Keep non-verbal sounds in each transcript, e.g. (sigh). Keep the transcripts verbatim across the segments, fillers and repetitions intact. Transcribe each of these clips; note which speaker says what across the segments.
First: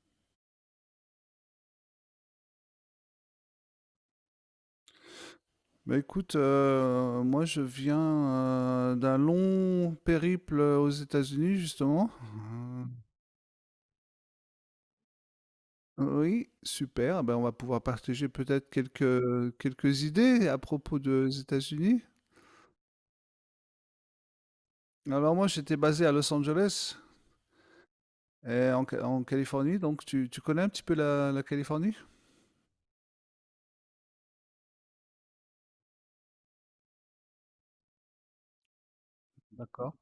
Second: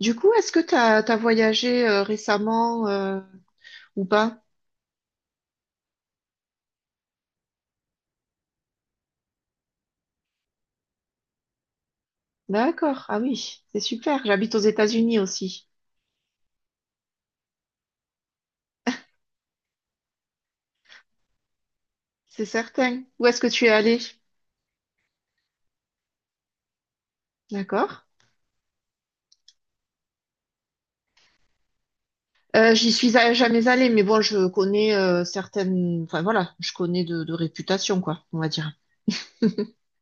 Speaker 1: Du coup, est-ce que t'as t'as voyagé euh, récemment euh, ou pas?
Speaker 2: Bah écoute, euh, moi je viens euh, d'un long périple aux États-Unis justement.
Speaker 1: D'accord. Ah oui, c'est super. J'habite aux États-Unis aussi.
Speaker 2: Euh, oui, super. Ben on va pouvoir partager peut-être quelques, quelques idées à propos des États-Unis.
Speaker 1: C'est certain. Où est-ce que tu es allé?
Speaker 2: Alors moi j'étais basé à Los Angeles
Speaker 1: D'accord.
Speaker 2: et en, Ca- en Californie, donc tu, tu connais un petit peu la, la Californie?
Speaker 1: Euh, j'y suis a- jamais allée, mais bon, je connais euh, certaines. Enfin voilà, je connais de, de réputation, quoi, on va dire.
Speaker 2: D'accord.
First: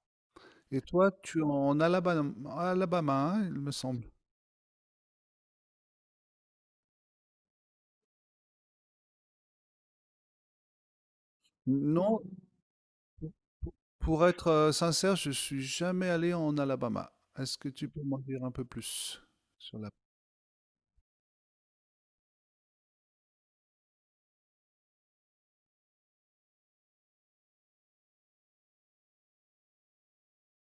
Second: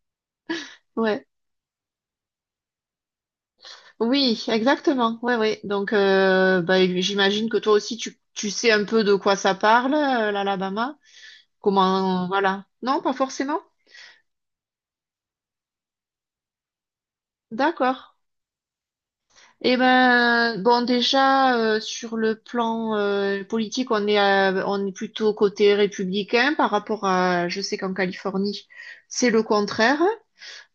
Speaker 2: Et toi,
Speaker 1: Ouais.
Speaker 2: tu es en Alabama, Alabama, hein, il me semble.
Speaker 1: Oui, exactement. Ouais, ouais. Donc, euh, bah, j'imagine que toi aussi, tu tu sais un peu de quoi ça parle, euh, l'Alabama.
Speaker 2: Non?
Speaker 1: Comment, voilà. Non, pas forcément.
Speaker 2: Pour être, heu, sincère, je suis jamais allé en Alabama. Est-ce que tu
Speaker 1: D'accord.
Speaker 2: peux m'en dire un peu plus
Speaker 1: Eh
Speaker 2: sur la
Speaker 1: ben, bon, déjà, euh, sur le plan euh, politique, on est, euh, on est plutôt côté républicain par rapport à, je sais qu'en Californie, c'est le contraire.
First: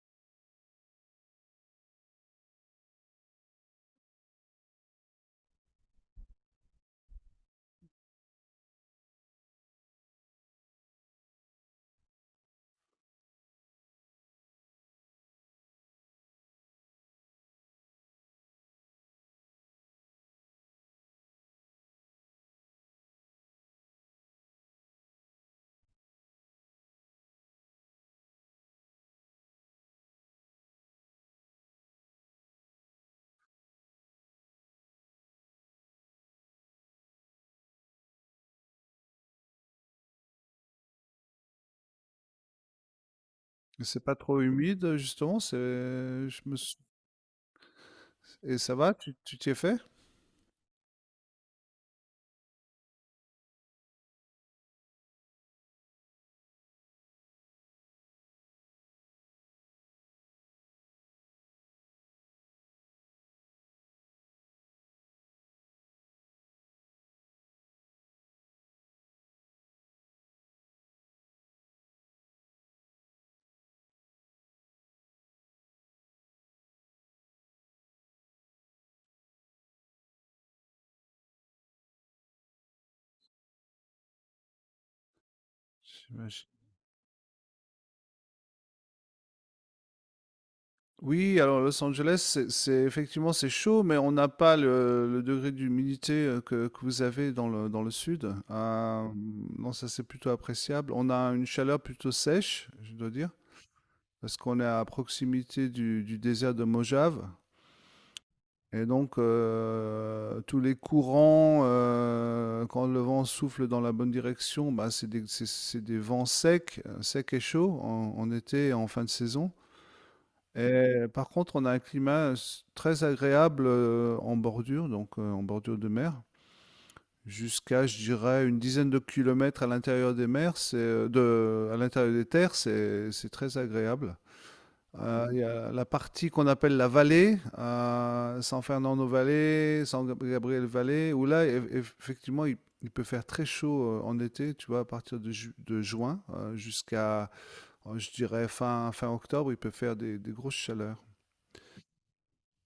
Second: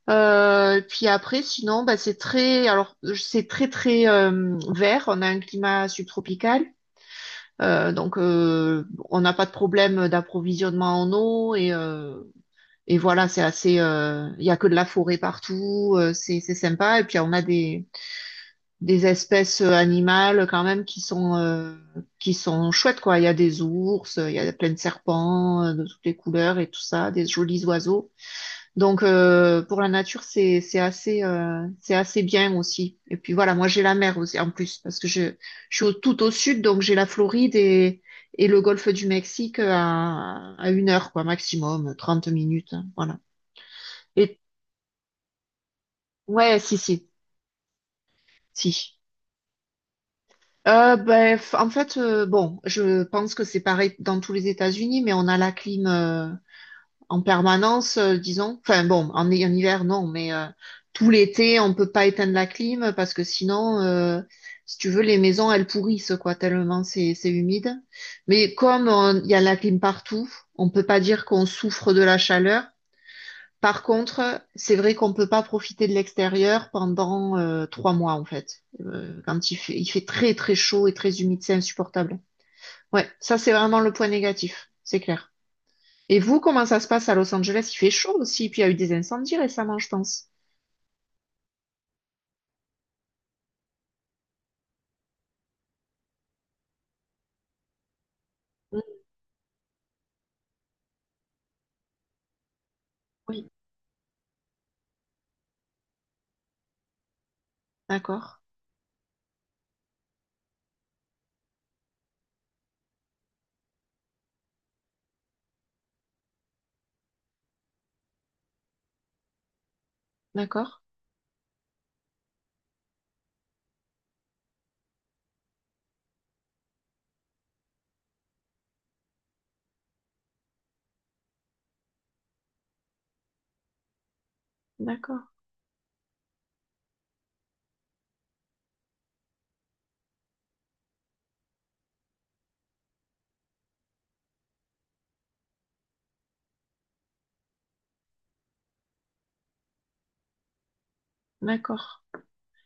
Speaker 1: Euh, puis après, sinon, bah, c'est très, alors, c'est très, très euh, vert. On a un climat subtropical. Euh, donc, euh, on n'a pas de problème d'approvisionnement en eau et, euh, et voilà, c'est assez, euh, il y a que de la forêt partout, euh, c'est, c'est sympa. Et puis, on a des des espèces euh, animales quand même qui sont euh, qui sont chouettes quoi. Il y a des ours, il y a plein de serpents euh, de toutes les couleurs et tout ça, des jolis oiseaux. Donc euh, pour la nature c'est c'est assez euh, c'est assez bien aussi. Et puis voilà, moi j'ai la mer aussi en plus parce que je je suis au- tout au sud, donc j'ai la Floride et et le golfe du Mexique à à une heure quoi maximum, trente minutes, hein, voilà.
Speaker 2: c'est pas
Speaker 1: Et
Speaker 2: trop humide, justement? C'est je me
Speaker 1: ouais,
Speaker 2: sou
Speaker 1: si si
Speaker 2: Et ça va?
Speaker 1: si.
Speaker 2: Tu tu t'y es fait?
Speaker 1: Euh, ben, f- en fait, euh, bon, je pense que c'est pareil dans tous les États-Unis, mais on a la clim euh, en permanence, euh, disons. Enfin bon, en, hi- en hiver, non, mais euh, tout l'été, on peut pas éteindre la clim parce que sinon, euh, si tu veux, les maisons, elles pourrissent, quoi, tellement c'est c'est humide. Mais comme on- il y a la clim partout, on peut pas dire qu'on souffre de la chaleur. Par contre, c'est vrai qu'on peut pas profiter de l'extérieur pendant euh, trois mois en fait. Euh, quand il fait, il fait très très chaud et très humide, c'est insupportable. Ouais, ça c'est vraiment le point négatif, c'est clair. Et vous,
Speaker 2: J'imagine.
Speaker 1: comment ça se passe à Los Angeles? Il fait chaud aussi, puis il y a eu des incendies récemment, je pense.
Speaker 2: Oui, alors Los Angeles, c'est c'est effectivement, c'est chaud, mais on n'a pas le le degré d'humidité, heu, que que vous avez dans le dans le sud.
Speaker 1: Mm.
Speaker 2: Hem, non, ça, c'est plutôt appréciable. On a une chaleur plutôt sèche, je dois dire,
Speaker 1: Oui,
Speaker 2: parce qu'on est à proximité du du désert de Mojave.
Speaker 1: d'accord,
Speaker 2: Et donc, heu, tous les courants, heu, quand le vent souffle dans la bonne direction, bah, c'est des c'est c'est des vents secs, heu, secs et chauds en en été et en fin de saison,
Speaker 1: d'accord,
Speaker 2: et par contre, on a un climat s très agréable, heu, en bordure, donc heu, en bordure de mer. Jusqu'à, je dirais, une dizaine de kilomètres à l'intérieur des mers, c'est, heu, de à l'intérieur des terres, c'est c'est très agréable.
Speaker 1: d'accord,
Speaker 2: Euh, il y a la partie qu'on appelle la vallée, euh, San Fernando Valley, San Gabriel Valley, où là, eff- eff- effectivement, il, il peut faire très chaud euh, en été, tu vois, à partir de, ju- de juin euh, jusqu'à, euh, je dirais, fin, fin octobre, il peut faire des, des grosses chaleurs.
Speaker 1: d'accord.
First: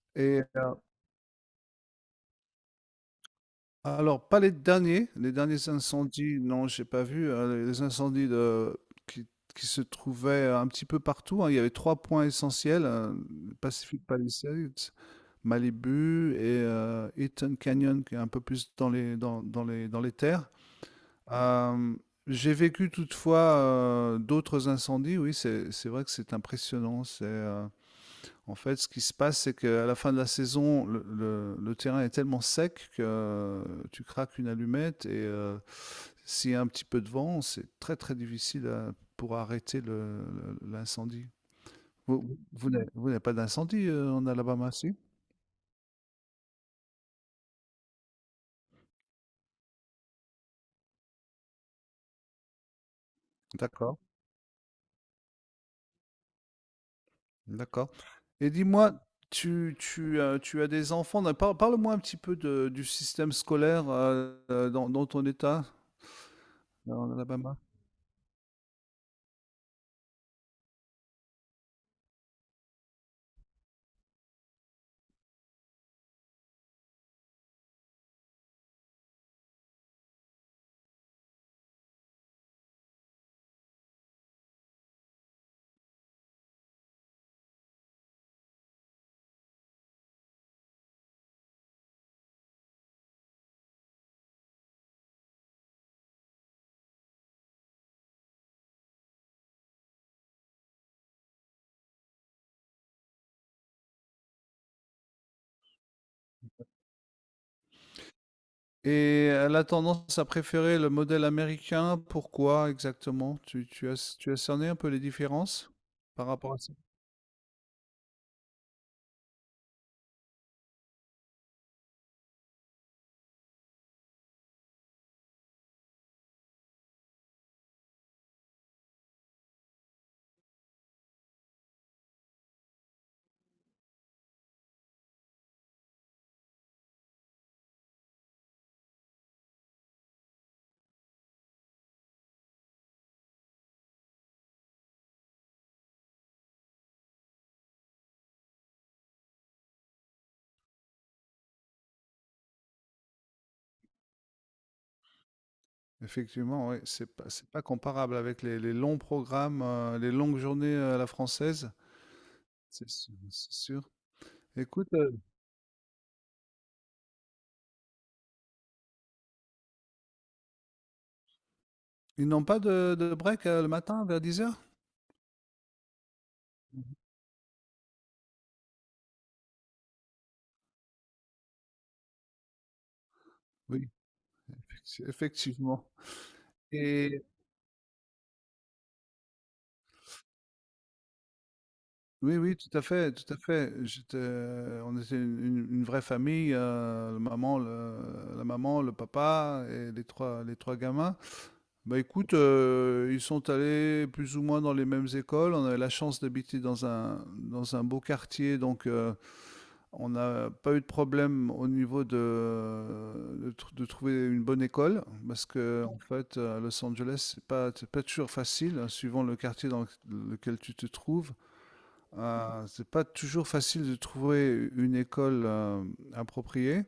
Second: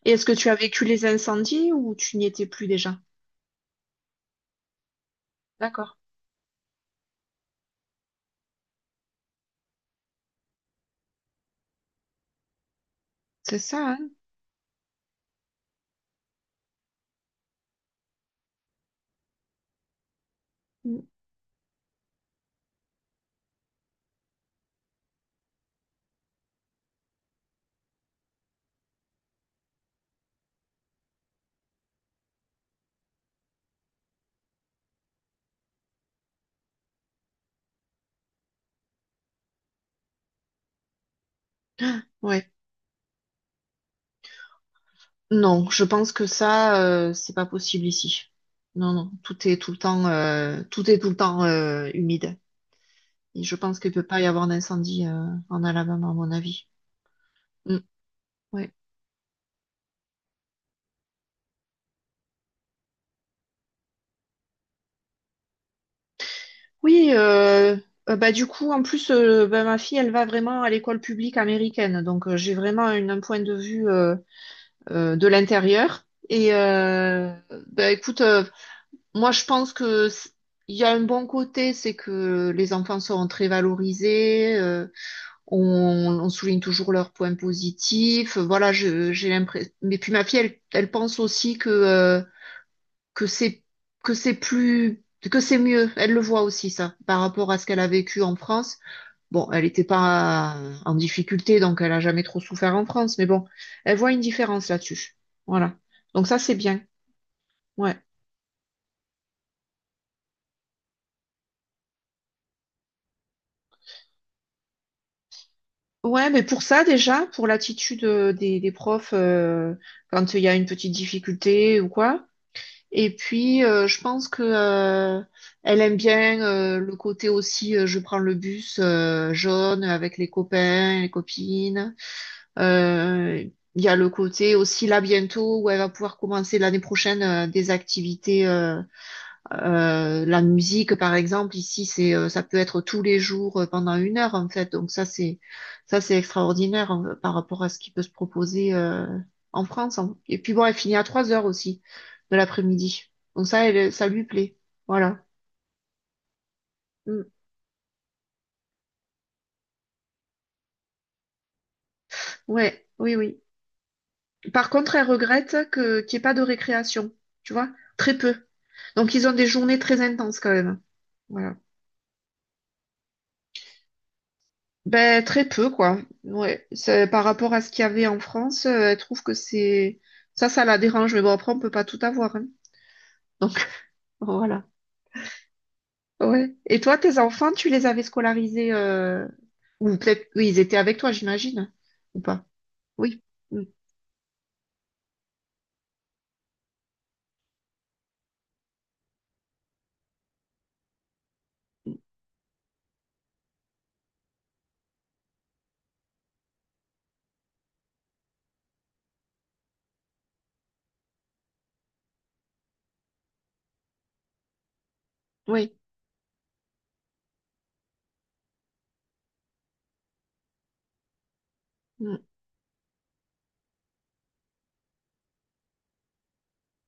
Speaker 1: Et est-ce que
Speaker 2: Et
Speaker 1: tu as vécu les incendies ou tu n'y étais plus déjà?
Speaker 2: alors, pas les derniers, les derniers
Speaker 1: D'accord,
Speaker 2: incendies, non, j'ai pas vu, euh, les incendies de, qui, qui se trouvaient un petit peu partout, hein, il y avait trois points essentiels, euh, le
Speaker 1: c'est ça,
Speaker 2: Pacific
Speaker 1: hein?
Speaker 2: Palisades. Malibu et euh, Eaton Canyon, qui est un peu plus dans les, dans, dans les, dans les terres.
Speaker 1: Mm.
Speaker 2: Euh, j'ai vécu toutefois euh, d'autres incendies. Oui, c'est, c'est vrai que c'est impressionnant. C'est, euh, en fait, ce qui se passe, c'est qu'à la fin de la saison, le, le- le terrain est tellement sec que euh, tu craques une allumette et euh, s'il y a un petit peu de vent, c'est très très difficile à- pour arrêter le- le- l'incendie. Vous,
Speaker 1: Ouais.
Speaker 2: vous n'avez vous n'avez pas d'incendie euh, en Alabama, si?
Speaker 1: Non, je pense que ça, euh, c'est pas possible ici. Non, non, tout est tout le temps, euh, tout est tout le temps euh, humide. Et je pense qu'il
Speaker 2: D'accord.
Speaker 1: peut pas y avoir d'incendie euh, en Alabama, à mon avis. Mm,
Speaker 2: D'accord. Et
Speaker 1: ouais.
Speaker 2: dis-moi, tu, tu, euh, tu as des enfants. Non, par- parle-moi un petit peu de- du système scolaire euh, euh, dans, dans ton état,
Speaker 1: Oui,
Speaker 2: en Alabama.
Speaker 1: euh, euh, bah du coup, en plus, euh, bah, ma fille, elle va vraiment à l'école publique américaine, donc euh, j'ai vraiment une- un point de vue euh, euh, de l'intérieur. Et euh, bah écoute, euh, moi, je pense que c- il y a un bon côté, c'est que les enfants seront très valorisés. euh, On, on souligne toujours leurs points positifs. Voilà, je- j'ai l'impression. Mais puis ma fille, elle, elle pense aussi que euh, que c'est que c'est plus que c'est mieux. Elle le voit aussi ça par rapport à ce qu'elle a vécu en France. Bon, elle n'était pas en difficulté, donc elle a jamais trop souffert en France. Mais bon, elle voit une différence là-dessus. Voilà. Donc ça, c'est bien. Ouais.
Speaker 2: Et elle a tendance à préférer le modèle américain. Pourquoi exactement? Tu, tu as, tu as cerné un peu les différences par
Speaker 1: Ouais, mais
Speaker 2: rapport à
Speaker 1: pour
Speaker 2: ça?
Speaker 1: ça déjà, pour l'attitude euh, des, des profs euh, quand il y a une petite difficulté ou quoi. Et puis, euh, je pense que euh, elle aime bien euh, le côté aussi, euh, je prends le bus euh, jaune avec les copains, les copines. Euh, Il y a le côté aussi là bientôt où elle va pouvoir commencer l'année prochaine euh, des activités. Euh, euh, la musique, par exemple, ici, c'est, euh, ça peut être tous les jours euh, pendant une heure, en fait. Donc ça, c'est, ça, c'est extraordinaire euh, par rapport à ce qui peut se proposer euh, en France, hein. Et puis bon, elle finit à trois heures aussi de l'après-midi. Donc ça, elle, ça lui plaît. Voilà.
Speaker 2: Effectivement, oui, c'est
Speaker 1: Mm.
Speaker 2: pas, c'est pas comparable avec les, les longs programmes, euh, les longues journées euh, à la française.
Speaker 1: Ouais,
Speaker 2: C'est sûr,
Speaker 1: oui, oui.
Speaker 2: c'est sûr.
Speaker 1: Par
Speaker 2: Écoute,
Speaker 1: contre, elle
Speaker 2: euh,
Speaker 1: regrette que qu'il n'y ait pas de récréation, tu vois, très peu. Donc ils ont des journées très intenses quand même. Voilà.
Speaker 2: ils n'ont pas de, de break euh, le matin vers dix heures?
Speaker 1: Ben, très peu, quoi. Ouais. C'est- Par rapport à ce qu'il y avait en France, euh, elle trouve que c'est... Ça, ça la dérange. Mais bon, après, on peut pas tout avoir, hein. Donc,
Speaker 2: Oui,
Speaker 1: (laughs) voilà.
Speaker 2: effecti- effectivement.
Speaker 1: Ouais. Et toi, tes enfants, tu les avais scolarisés. euh, Ou peut-être. Oui, ils étaient avec toi, j'imagine, hein. Ou
Speaker 2: Oui,
Speaker 1: pas?
Speaker 2: oui, tout à fait,
Speaker 1: Oui.
Speaker 2: tout à
Speaker 1: Mm.
Speaker 2: fait. J'étais, euh, on était une, une- une vraie famille, euh, le maman, le- la maman, le papa et les trois, les trois gamins. Bah écoute, euh, ils sont allés plus ou moins dans les mêmes écoles. On avait la chance d'habiter dans un, dans un beau quartier, donc euh, on n'a pas eu de problème au niveau de, de, tr- de trouver une bonne école, parce
Speaker 1: Oui.
Speaker 2: que en fait, à Los Angeles, c'est pas, c'est pas toujours facile, hein, suivant le quartier dans lequel tu te trouves.
Speaker 1: Mm.
Speaker 2: Euh, c'est pas toujours facile de trouver une école euh, appropriée.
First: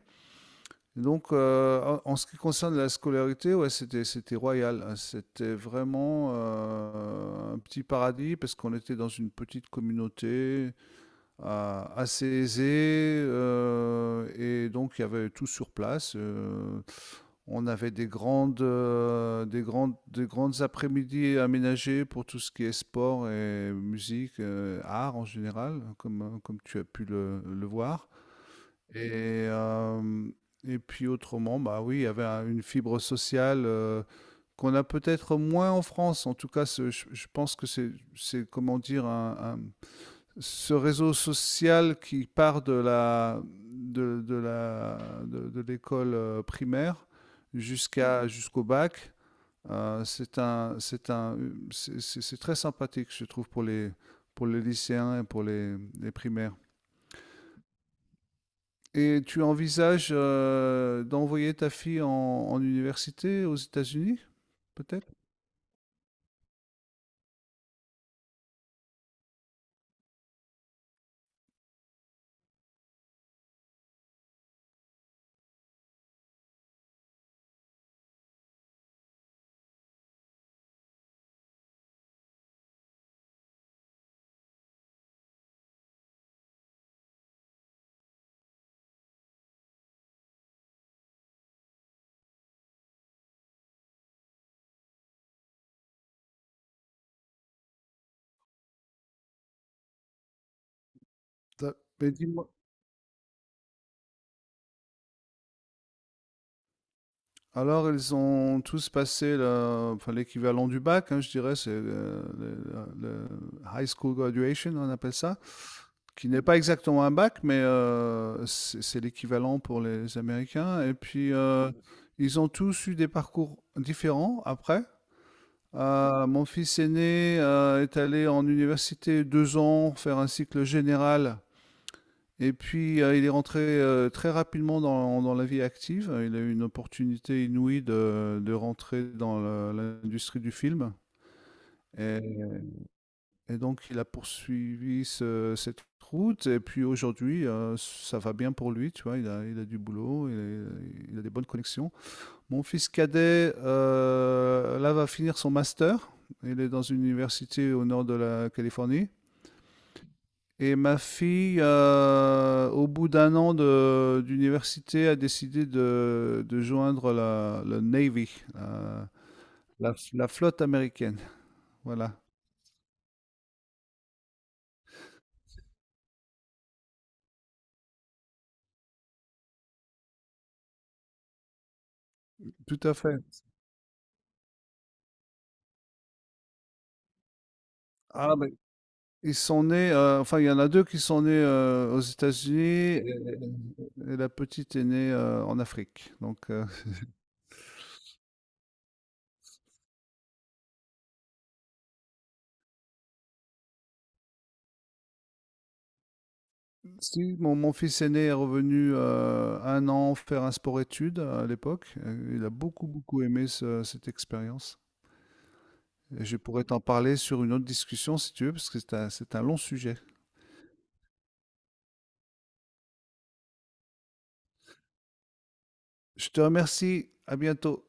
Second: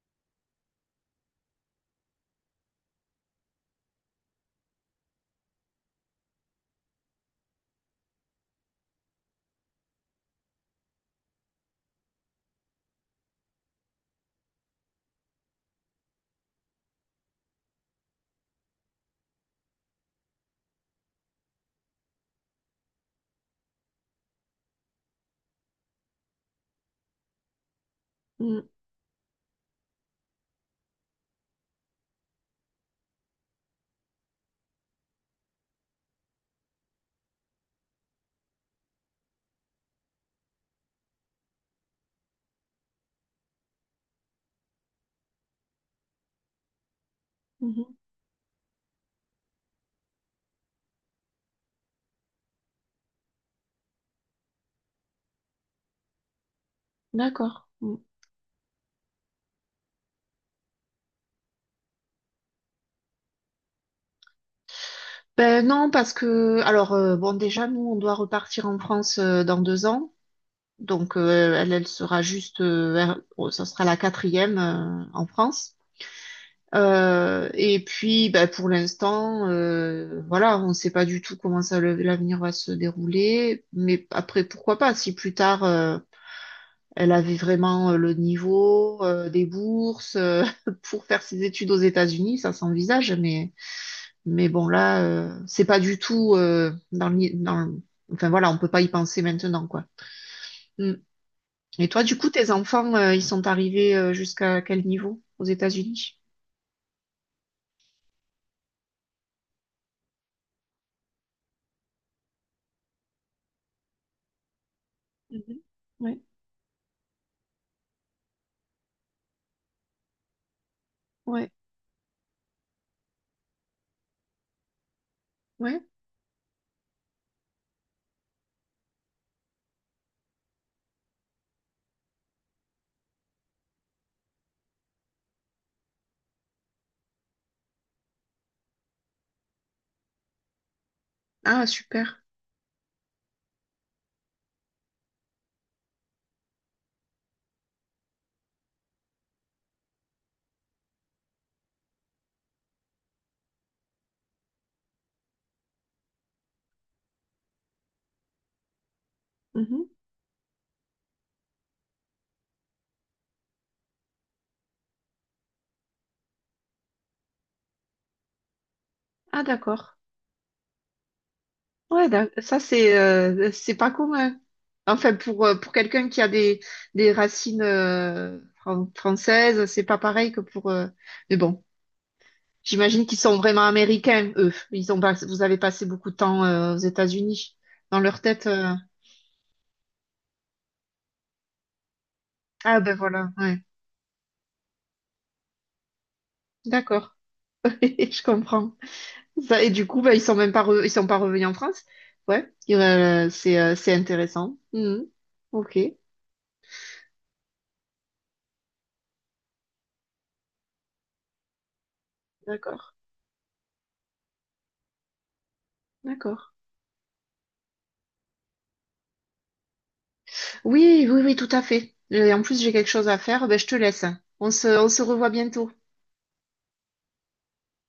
Speaker 2: Donc, euh, en en ce qui concerne la scolarité, ouais, c'était c'était royal, hein. C'était vraiment euh, un petit paradis parce qu'on était dans une petite communauté euh, assez aisée euh, et donc il y avait tout sur place. euh, On avait des grandes, euh, des grandes, des grandes après-midi aménagées pour tout ce qui est sport et musique, euh, art en général, comme, comme tu as pu le, le voir.
Speaker 1: Mm.
Speaker 2: Et, euh, et puis autrement, bah oui, il y avait un- une fibre sociale euh, qu'on a peut-être moins en France. En tout cas, ce- je, je pense que c'est, c'est, comment dire, un, un- ce réseau social qui part de la de, de la de, de l'école euh, primaire
Speaker 1: Mhm.
Speaker 2: jusqu'à jusqu'au bac euh, c'est un c'est un c'est- c'est c'est très sympathique je trouve pour les pour les lycéens et pour les, les primaires.
Speaker 1: D'accord. Mm.
Speaker 2: Et tu envisages euh, d'envoyer ta fille en, en université aux États-Unis peut-être.
Speaker 1: Ben non, parce que. Alors, euh, bon, déjà, nous, on doit repartir en France euh, dans deux ans. Donc, euh, elle, elle sera juste. Euh, vers- oh, ça sera la quatrième euh, en France. Euh, et puis, bah, pour l'instant, euh, voilà, on ne sait pas du tout comment ça le- l'avenir va se dérouler. Mais après, pourquoi pas, si plus tard, euh, elle avait vraiment euh, le niveau, euh, des bourses, euh, (laughs) pour faire ses études aux États-Unis, ça s'envisage. Mais, mais bon, là, euh, c'est pas du tout euh, dans le, dans le- Enfin voilà, on peut pas y penser maintenant, quoi. Mm.
Speaker 2: Ça-
Speaker 1: Et toi,
Speaker 2: mais
Speaker 1: du coup, tes
Speaker 2: dis-moi.
Speaker 1: enfants, euh, ils sont arrivés euh, jusqu'à quel niveau aux États-Unis?
Speaker 2: Alors, ils ont tous passé le- enfin, l'équivalent du bac, hein, je dirais, c'est le, le- le- high school graduation, on appelle ça,
Speaker 1: Mhm. Ouais,
Speaker 2: qui n'est pas exactement un bac, mais euh, c'est c'est l'équivalent pour les Américains. Et puis,
Speaker 1: ouais.
Speaker 2: euh, ils ont tous eu des parcours différents après.
Speaker 1: Ouais.
Speaker 2: Euh, mon fils aîné euh, est allé en université deux ans faire un cycle général et puis, heu, il est rentré, heu, très rapidement dans dans la vie active. Il a eu une opportunité inouïe de de rentrer dans le l'industrie du film
Speaker 1: Ah,
Speaker 2: et
Speaker 1: super.
Speaker 2: et donc il a poursuivi ce cette route et puis aujourd'hui, heu, ça va bien pour lui, tu vois? Il a il a du boulot, il est il a des bonnes connexions. Mon fils cadet, heu, là, va finir son master. Il est dans une université au nord de la Californie.
Speaker 1: Mhm.
Speaker 2: Et ma fille, euh, au bout d'un an de- d'université, a décidé de, de joindre la, le Navy, la,
Speaker 1: Ah,
Speaker 2: la-
Speaker 1: d'accord.
Speaker 2: la flotte américaine.
Speaker 1: Ouais,
Speaker 2: Voilà,
Speaker 1: d'ac- ça, c'est euh, c'est pas commun. Enfin, pour, euh, pour quelqu'un qui a des, des racines euh, fran- françaises, c'est pas pareil que pour. euh, Mais bon,
Speaker 2: tout à
Speaker 1: j'imagine
Speaker 2: fait.
Speaker 1: qu'ils sont vraiment américains, eux. Ils ont pas- Vous avez passé beaucoup de temps euh, aux États-Unis. Dans leur
Speaker 2: Ah,
Speaker 1: tête.
Speaker 2: mais
Speaker 1: euh,
Speaker 2: ils sont nés, euh, enfin, il y en a deux qui sont nés euh, aux États-Unis
Speaker 1: Ah, ben
Speaker 2: et,
Speaker 1: voilà, ouais.
Speaker 2: et la petite est née euh, en Afrique. Donc, euh,
Speaker 1: D'accord. (laughs) Je comprends. Ça, et du coup, ben, ils sont même pas re- ils sont pas revenus en France. Ouais. Euh, c'est euh, c'est intéressant. Mhm. Ok,
Speaker 2: (laughs) si mon, mon fils aîné est revenu euh, un an faire un sport-études à l'époque, euh, il a beaucoup,
Speaker 1: d'accord,
Speaker 2: beaucoup aimé ce- cette expérience. Et je
Speaker 1: d'accord.
Speaker 2: pourrais t'en parler sur une autre discussion si tu veux, parce que c'est un, c'est un long sujet.
Speaker 1: Oui, oui, oui, tout à fait. Et en plus, j'ai quelque chose à faire. Ben, je te laisse. On se, on se revoit bientôt.
Speaker 2: Je te remercie. À bientôt.